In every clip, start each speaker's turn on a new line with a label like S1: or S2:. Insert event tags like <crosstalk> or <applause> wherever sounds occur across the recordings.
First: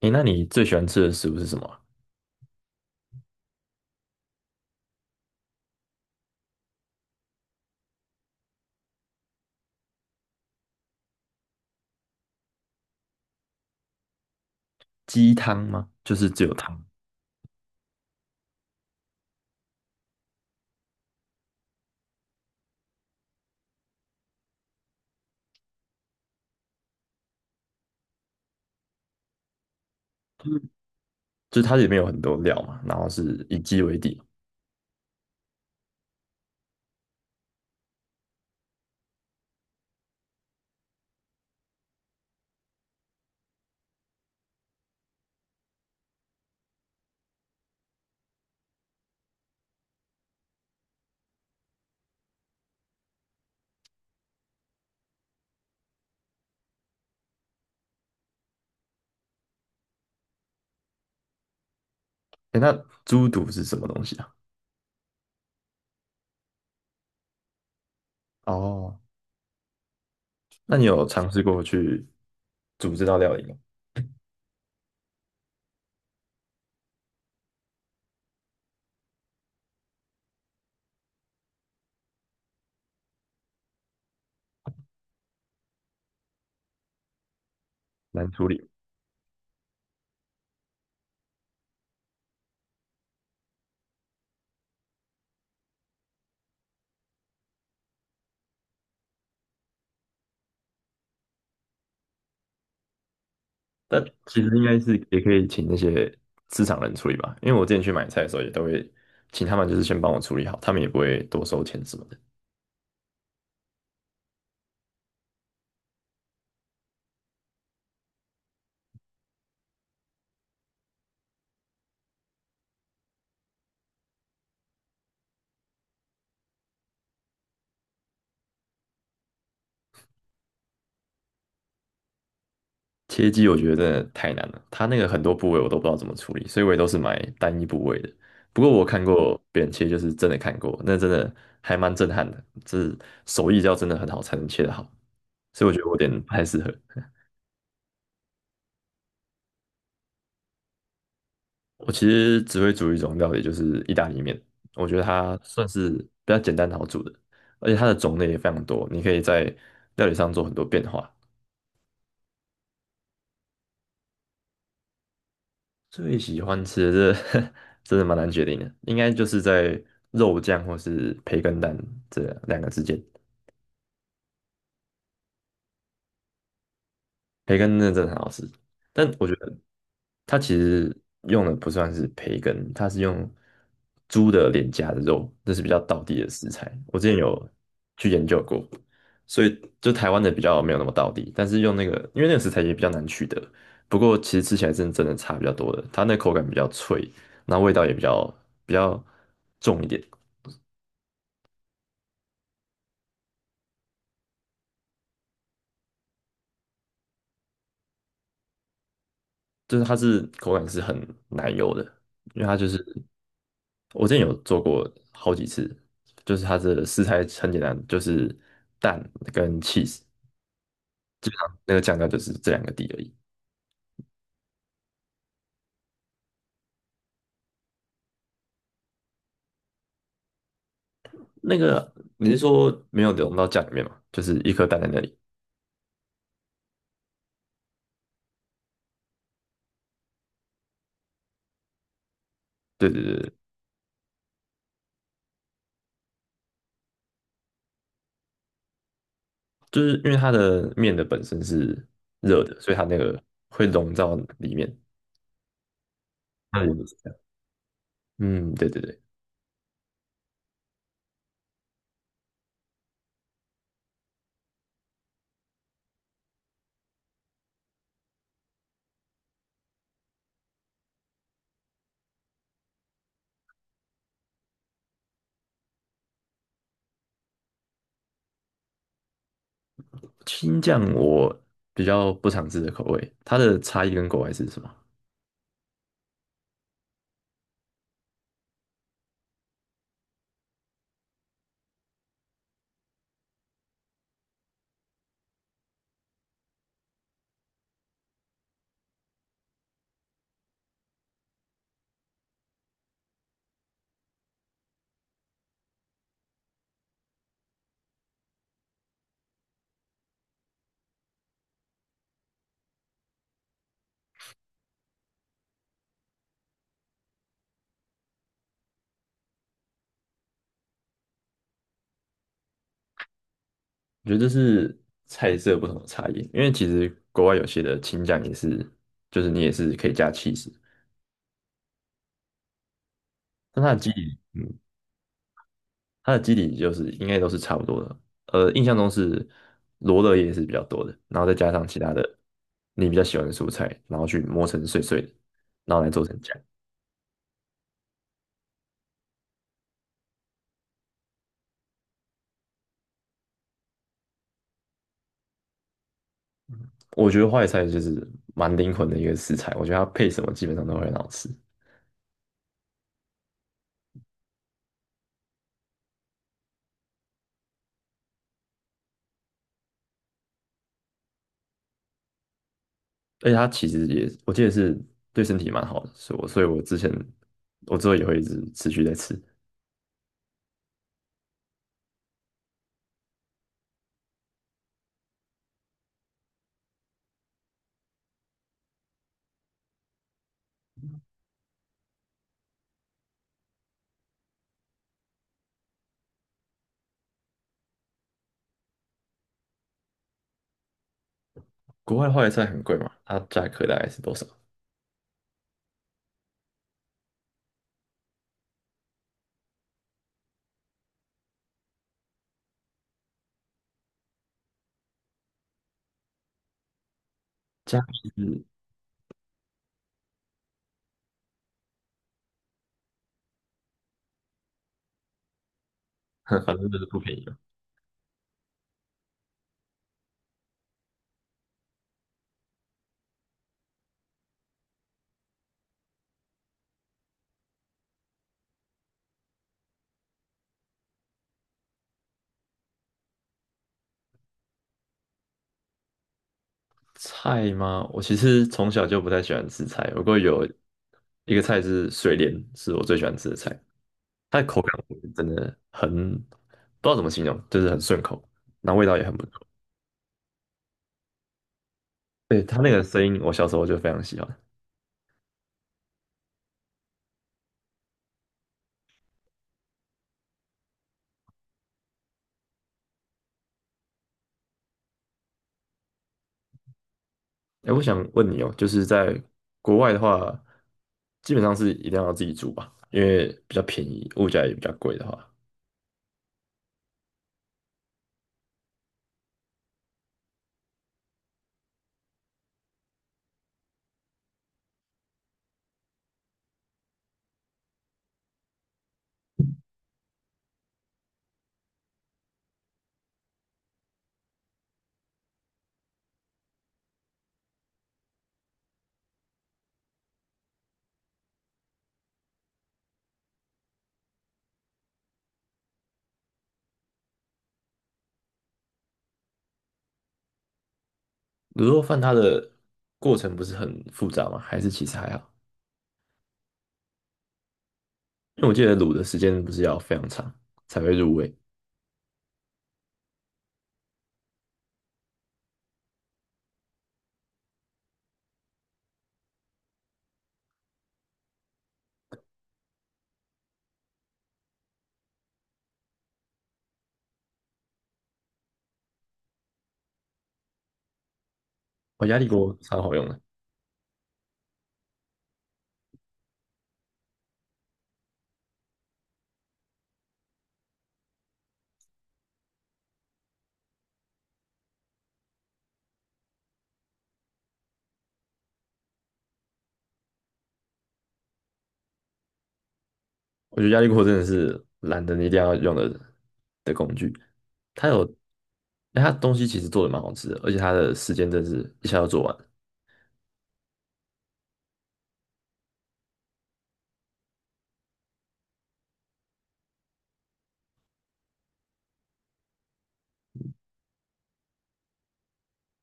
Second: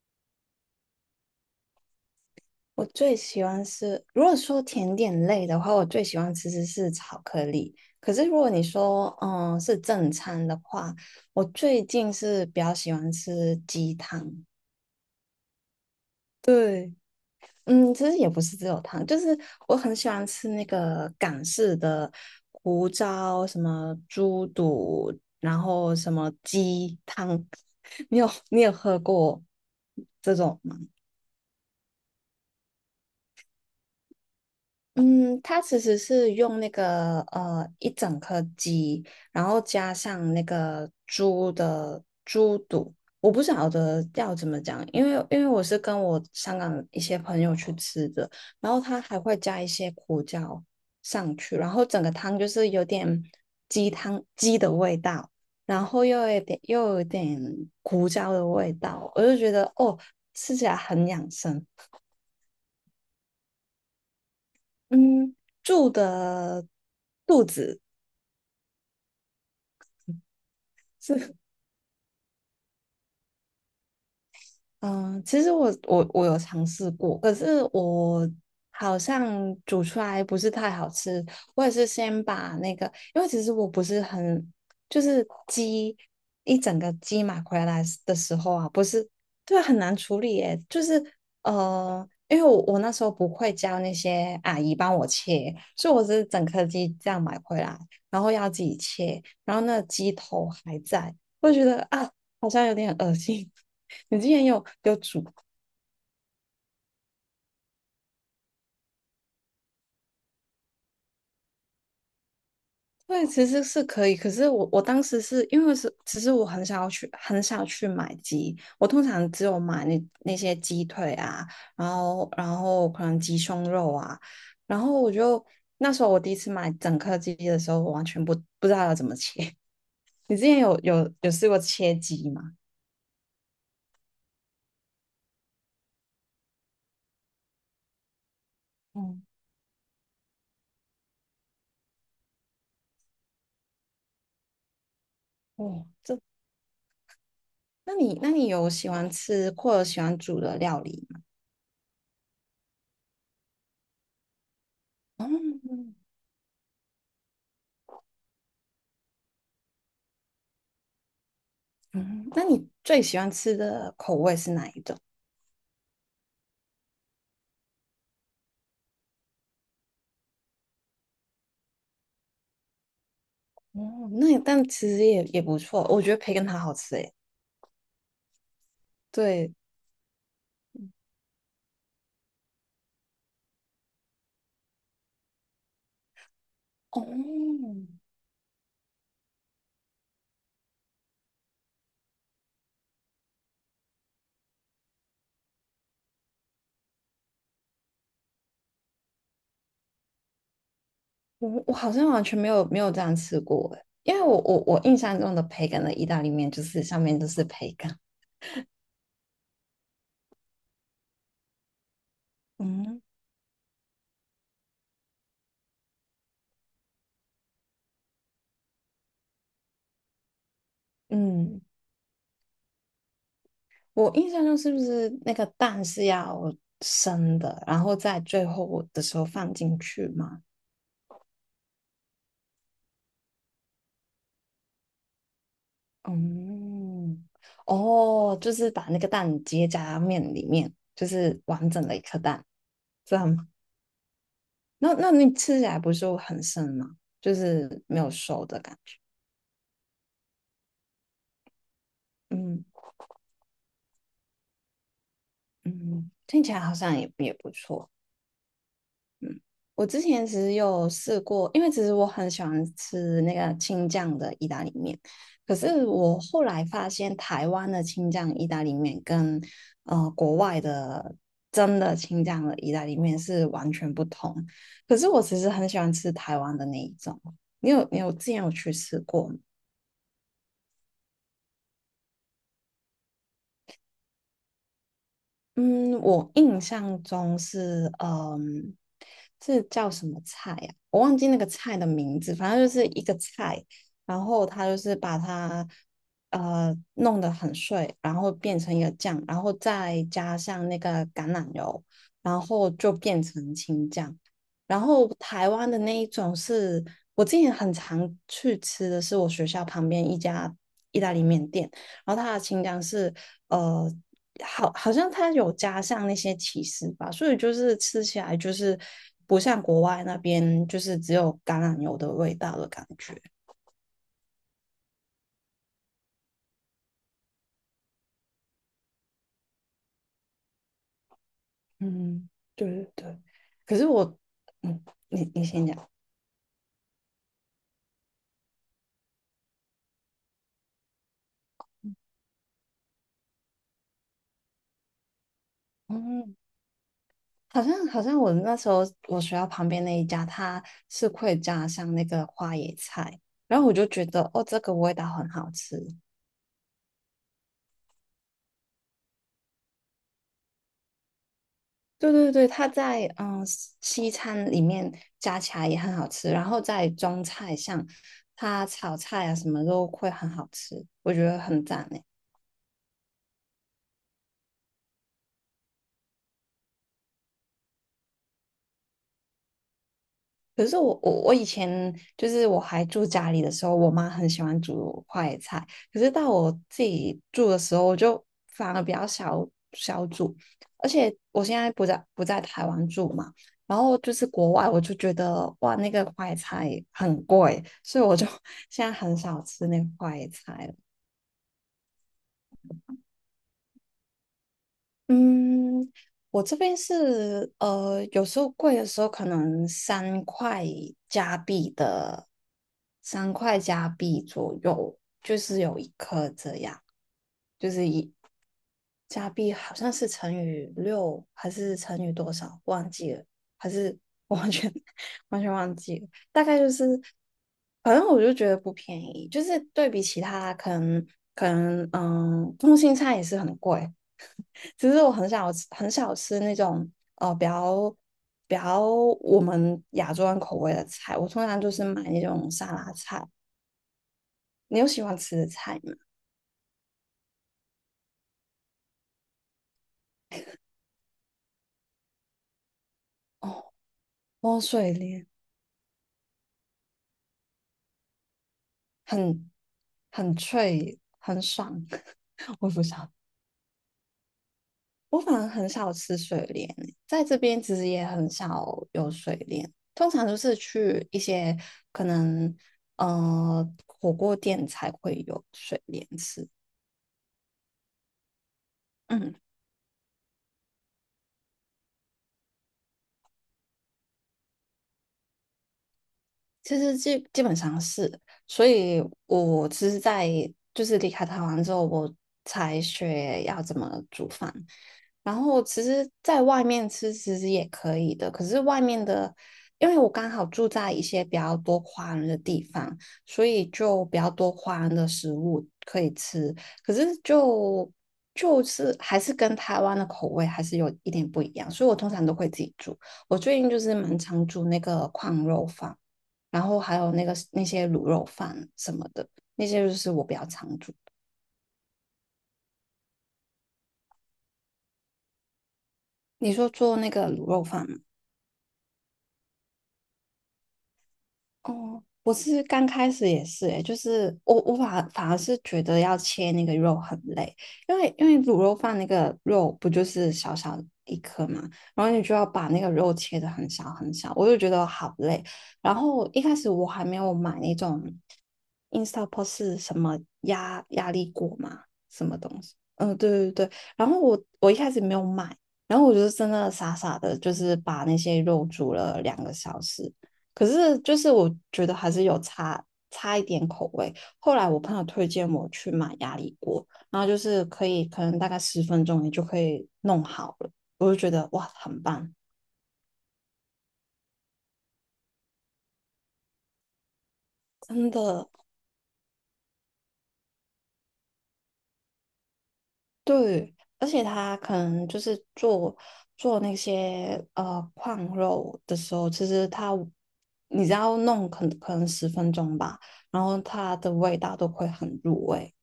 S1: 诶，那你最喜欢吃的食物是什么啊。
S2: 我最喜欢吃，如果说甜点类的话，我最喜欢吃的是巧克力。可是如果你说，是正餐的话，我最近是比较喜欢吃鸡汤。
S1: 鸡汤吗？就是只有汤，
S2: 对。其实也不是只有汤，就是我很喜欢吃那个港式的胡椒，什么猪肚，然后什么鸡汤。<laughs> 你有喝过这种
S1: 嗯
S2: 吗？
S1: 就是它里面有很多料嘛，然后是以鸡为底。
S2: 嗯，它其实是用那个一整颗鸡，然后加上那个猪的猪肚，我不晓得要怎么讲，因为我是跟我香港一些朋友去吃的，然后它还会加一些胡椒上去，然后整个汤就是有点鸡汤鸡的味道，然后又有点胡椒的味道，我就觉得哦，吃起来很养生。
S1: 诶，那猪肚是什么东西啊？
S2: 嗯，住的肚子。
S1: 哦，那你有尝
S2: 是。
S1: 试过去煮这道料理吗？
S2: 嗯、其实我有尝试过，可是我好像煮出来不是太好吃。我也是先把那个，因为其实我不是很，就是鸡一整个鸡买回来的
S1: 难
S2: 时
S1: 处
S2: 候
S1: 理。
S2: 啊，不是。对，很难处理耶。就是因为我那时候不会教那些阿姨帮我切，所以我是整颗鸡这样买回来，然后要自己切，然后那个鸡头还在，我就觉得啊，好像有点恶心。
S1: 但
S2: 你之
S1: 其
S2: 前
S1: 实应
S2: 有
S1: 该是
S2: 有
S1: 也
S2: 煮？
S1: 可以请那些市场人处理吧，因为我之前去买菜的时候也都会请他们，就是先帮我处理好，他们也不会多收钱什么的。
S2: 对，其实是可以。可是我当时是因为是，其实我很少去买鸡，我通常只有买那些鸡腿啊，然后可能鸡胸肉啊，然后我就那时候我第一次买整颗鸡的时候，我完全不知道要怎么切。<laughs> 你之前有试过切鸡吗？
S1: 切鸡我觉得真的太难了，它那个很多部位我都不知道怎么处理，所以我也都是买单一部位的。不过我看
S2: 嗯，
S1: 过别人切，就是真的看过，那真的还蛮震撼的，这手艺要真的很好才能切得好，所以我觉得
S2: 哦，
S1: 我有
S2: 这，
S1: 点不太适合。
S2: 那你有喜欢吃或者喜欢煮的料理吗？
S1: 我其实只会煮一种料理，就是意大利面。我觉得它算是
S2: 哦，
S1: 比较简单好煮的，而且它的种类也非常多，你可以在料理上做很多变化。
S2: 嗯，那你最喜欢吃的口味是哪一种？
S1: 最喜欢吃的这 <laughs> 真的蛮难决定的，应该就是在肉酱或是培根蛋这两个之间。
S2: 哦，那也但其实也不错，我觉得培根它好吃诶。
S1: 培根真的很好吃，但我觉
S2: 对，
S1: 得它其实用的不算是培根，它是用猪的脸颊的肉，这是比较道地的食材。我之前有
S2: 哦，
S1: 去研究过，所以就台湾的比较没有那么道地，但是用那个，因为那个食材也比较难取得，不过其实吃起来真的差比较多的，它那口感比较脆，然后味道也比较重一点。
S2: 我我好像完全没有这样吃过诶，因为我印象中的培根的意大利面就是上面都是培根。
S1: 就是它是口感是很奶油的，因为它就是
S2: 嗯
S1: 我之前有做过好几次，就是它的食材很简单，就是蛋跟 cheese，
S2: 嗯，
S1: 那个酱料就是这两个底而已。
S2: 我印象中是不是那个蛋是要生的，然后在最后的时候放进去嘛？
S1: 那个你是说没有融到酱里面吗？就是一颗蛋在那里。
S2: 嗯，哦，就是把那个蛋结夹在面里面，就是完整的一颗蛋，
S1: 对对
S2: 这
S1: 对，
S2: 样那那你吃起来不是很生吗？就是没有熟的感觉。
S1: 就是因为它的面的本身是热的，
S2: 嗯
S1: 所以它那个会融到里面。
S2: 嗯，听起来
S1: 那
S2: 好
S1: 原理是
S2: 像
S1: 这
S2: 也
S1: 样。
S2: 也不错。
S1: 嗯，对对对。
S2: 我之前其实有试过，因为其实我很喜欢吃那个青酱的意大利面，可是我后来发现台湾的青酱意大利面跟国外的真的青酱的意大利面是完全不同。可是我其实很喜欢吃台湾的那一种，你有之前有去吃过吗？
S1: 青酱我比较不常吃的口味，它的差异跟国外是什么？
S2: 嗯，我印象中是，嗯，这叫什么菜呀、我忘记那个菜的名字，反正就是一个菜，然后它就是把它弄得很碎，然后变成一个酱，然后再加上那个橄榄油，然后就变成青酱。然后台湾的那一种是我之前很常去吃的是我学校旁边一家意大利面店，然后它的青酱是。呃。好，好像它有加上那些起司吧，所以就是吃起来就是不像国外那边就是只有橄榄油的味道的感觉。
S1: 我觉得这是菜色不同的差异，因为其实国外有些的青酱也是，就是你也是可以加 c h
S2: 嗯，对对对。
S1: 但它的
S2: 可是
S1: 基底，
S2: 我，嗯，你你先讲。
S1: 它的基底就是应该都是差不多的。印象中是罗勒叶是比较多的，然后再加上其他的你比较喜欢的蔬菜，然后去磨成碎碎的，然后来做成酱。
S2: 嗯，好像我那时候我学校旁边那一家，它是会加上那个花椰菜，然后我就觉得哦，这个味道很好吃。
S1: 我觉得花坏菜就是蛮灵魂的一个食材，我觉得它配什么基本上都会很好吃。
S2: 对对对，它在西餐里面加起来也很好吃，然后在中菜上，它炒菜啊什么都会很好吃，我觉得很赞诶。
S1: 而且它其实也，我记得是对身体蛮好的，所以我之前我之后也会一直持续在吃。
S2: 可是我以前就是我还住家里的时候，我妈很喜欢煮快菜。可是到我自己住的时候，我就反而比较少煮。而且我现在不在台湾住嘛，然后就是国外，我就觉得哇，那个快菜很贵，所以我就 <laughs> 现在很少吃那个快菜了。
S1: 国外的花椰菜很贵嘛，它价格大概是多少？
S2: 嗯，我这边是有时候贵的时候可能三块加币的，三块加币左右，就是有一颗这样，就
S1: 价格
S2: 是一
S1: 是，<laughs>
S2: 加币好像是乘以六还是乘以多少忘记了，还是我完全 <laughs> 完全忘记了，
S1: 反
S2: 大概
S1: 正
S2: 就
S1: 就是不
S2: 是，
S1: 便宜了。
S2: 反正我就觉得不便宜，就是对比其他可能嗯，通心菜也是很贵。其实我很少吃，很少吃那种比较比较我们亚洲人口味的菜，我通常就是买那种沙拉菜。你有喜欢吃的菜吗？
S1: 菜吗？我其实从小就不太喜欢吃菜，不过有一个菜是水莲，是我最喜欢吃的菜，
S2: 哦，
S1: 它的口
S2: 莴
S1: 感我
S2: 笋
S1: 觉得
S2: 莲
S1: 真的很，不知道怎么形容，就是很顺口，然后味道也很不错。
S2: 很很脆，很爽，
S1: 对，它
S2: <laughs> 我
S1: 那
S2: 不
S1: 个
S2: 知
S1: 声
S2: 道
S1: 音，我小时候就非常喜欢。
S2: 我反而很少吃水莲欸，在这边其实也很少有水莲，通常都是去一些可能火锅店才会有水莲吃。
S1: 哎，我想问你哦，就是在
S2: 嗯。
S1: 国外的话，基本上是一定要自己煮吧，因为比较便宜，物价也比较贵的话。
S2: 其实基本上是，所以我其实，在就是离开台湾之后，我才学要怎么煮饭。然后其实在外面吃其实也可以的，可是外面的，因为我刚好住在一些比较多华人的地方，所以就比较多华人的食物可以吃。可是就是还是跟台湾的口味还是有一点不一样，所以我通常都会自己煮。我最近就是蛮常煮那个矿肉饭。然后还有那些卤肉饭什么的，那些就是我比较常煮。
S1: 卤肉饭它的过程不是很复杂吗？还是其实还好？
S2: 你说做那个卤肉饭吗？
S1: 因为我记得卤的时间不是要非常长才会入味。
S2: 哦，我是刚开始也是诶，就是我反而是觉得要切那个肉很累，因为卤肉饭那个肉不就是小小一颗嘛，然后你就要把那个肉切得很小很小，我就觉得好累。然后一开始我还没有买那种 Instapot 是什么压力锅嘛，
S1: 我压
S2: 什
S1: 力
S2: 么
S1: 锅
S2: 东西？
S1: 超好用
S2: 嗯，
S1: 的。
S2: 对对对。然后我一开始没有买，然后我就是真的傻傻的，就是把那些肉煮了2个小时。可是就是我觉得还是有差一点口味。后来我朋友推荐我去买压力锅，然后就是可以可能大概十分钟你就可以弄好了，我就觉得哇很棒，
S1: 我觉得压力锅真的是懒人一定要用的工具。它有，
S2: 真的
S1: 哎它东西其实做的蛮好吃的，而且它的时间真的是一下就做完。
S2: 对。而且它可能就是做做那些矿肉的时候，其实它你只要弄可能十分钟吧，然后它的味道都会很入味。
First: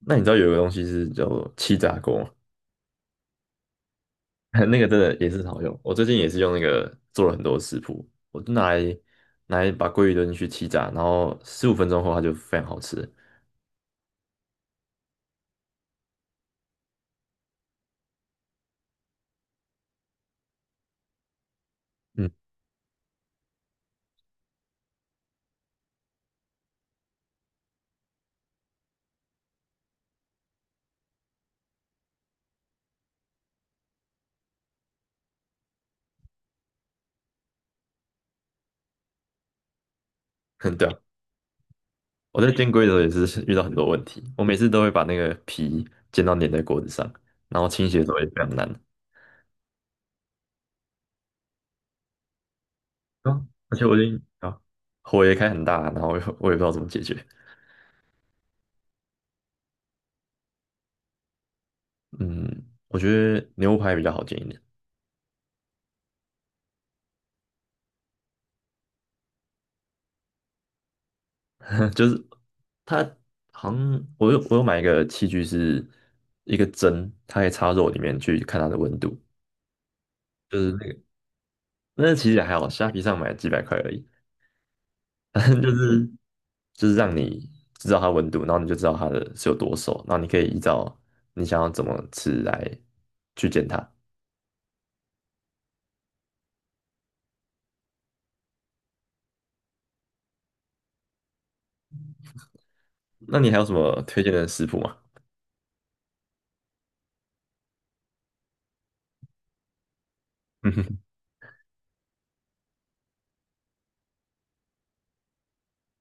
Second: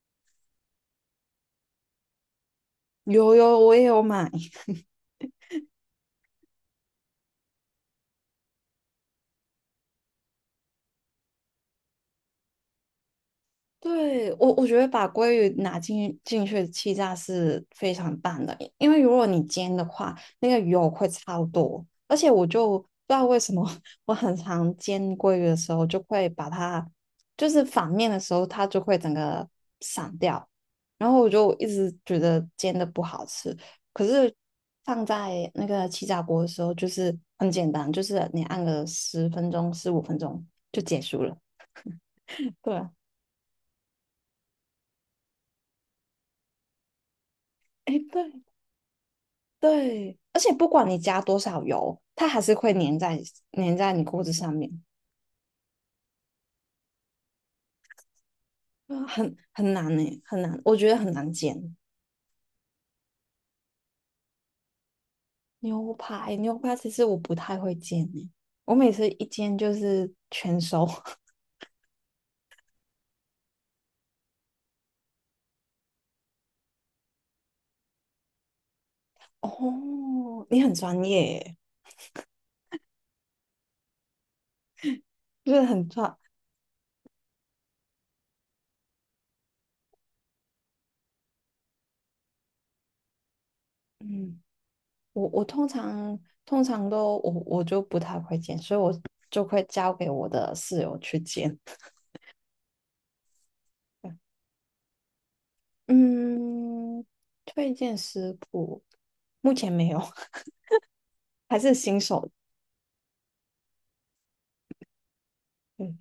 S1: 那你知道有一个东西是叫做气炸锅吗？
S2: 有有，我也有买。
S1: <laughs>
S2: <laughs>
S1: 那个真的也是好用。我最近也是用那个做了很多食谱，我就拿来把鲑鱼丢进去气炸，然后15分钟后它就非常好吃。
S2: 对，我觉得把鲑鱼拿进去气炸是非常棒的，因为如果你煎的话，那个油会超多，而
S1: 嗯。
S2: 且我就不知道为什么 <laughs>，我很常煎鲑鱼的时候就会把它，就是反面的时候它就会整个散掉，然后我就一直觉得煎的不好吃，可是放在那个气炸锅的时候就是很简单，就是你按个十分钟、15分钟
S1: <laughs>
S2: 就
S1: 对啊，
S2: 结束了。
S1: 我在煎
S2: 对
S1: 龟的
S2: 啊，
S1: 时候也是遇到很多问题，我每次都会把那个皮煎到粘在锅子上，然后清洗
S2: 哎，
S1: 的时候也非
S2: 对，
S1: 常难。
S2: 对，而且不管你加多少油，它还是会粘在
S1: 啊，而
S2: 粘
S1: 且
S2: 在
S1: 我
S2: 你
S1: 已经
S2: 锅子上
S1: 啊，
S2: 面，
S1: 火也开很大，然后我也不知道怎么解决。
S2: 啊很难呢、很难，我觉得很难煎
S1: 嗯，我觉得牛排比较好煎一点。
S2: 牛排。牛排其实我不太会煎呢、我每次一煎就是全熟。<laughs>
S1: <laughs> 就是它好像我买一个器具是一个针，它可以插肉里面去看它的温度，
S2: 哦，
S1: 就
S2: 你
S1: 是
S2: 很
S1: 那个
S2: 专业耶，
S1: 那其实也还好，虾皮上买几百块而已，<laughs> 但
S2: 就
S1: 是
S2: 是
S1: 就
S2: 很
S1: 是
S2: 专。
S1: 就是让你知道它温度，然后你就知道它的是有多熟，然后你可以依照你想要怎么吃来去煎它。
S2: 嗯，我通常都我就不太会煎，所以我就会交给我的室友去煎。
S1: 那你还有什么推荐
S2: <laughs>
S1: 的食谱吗？
S2: 嗯，推荐食谱目前没有。
S1: <laughs>
S2: 还是新手，嗯，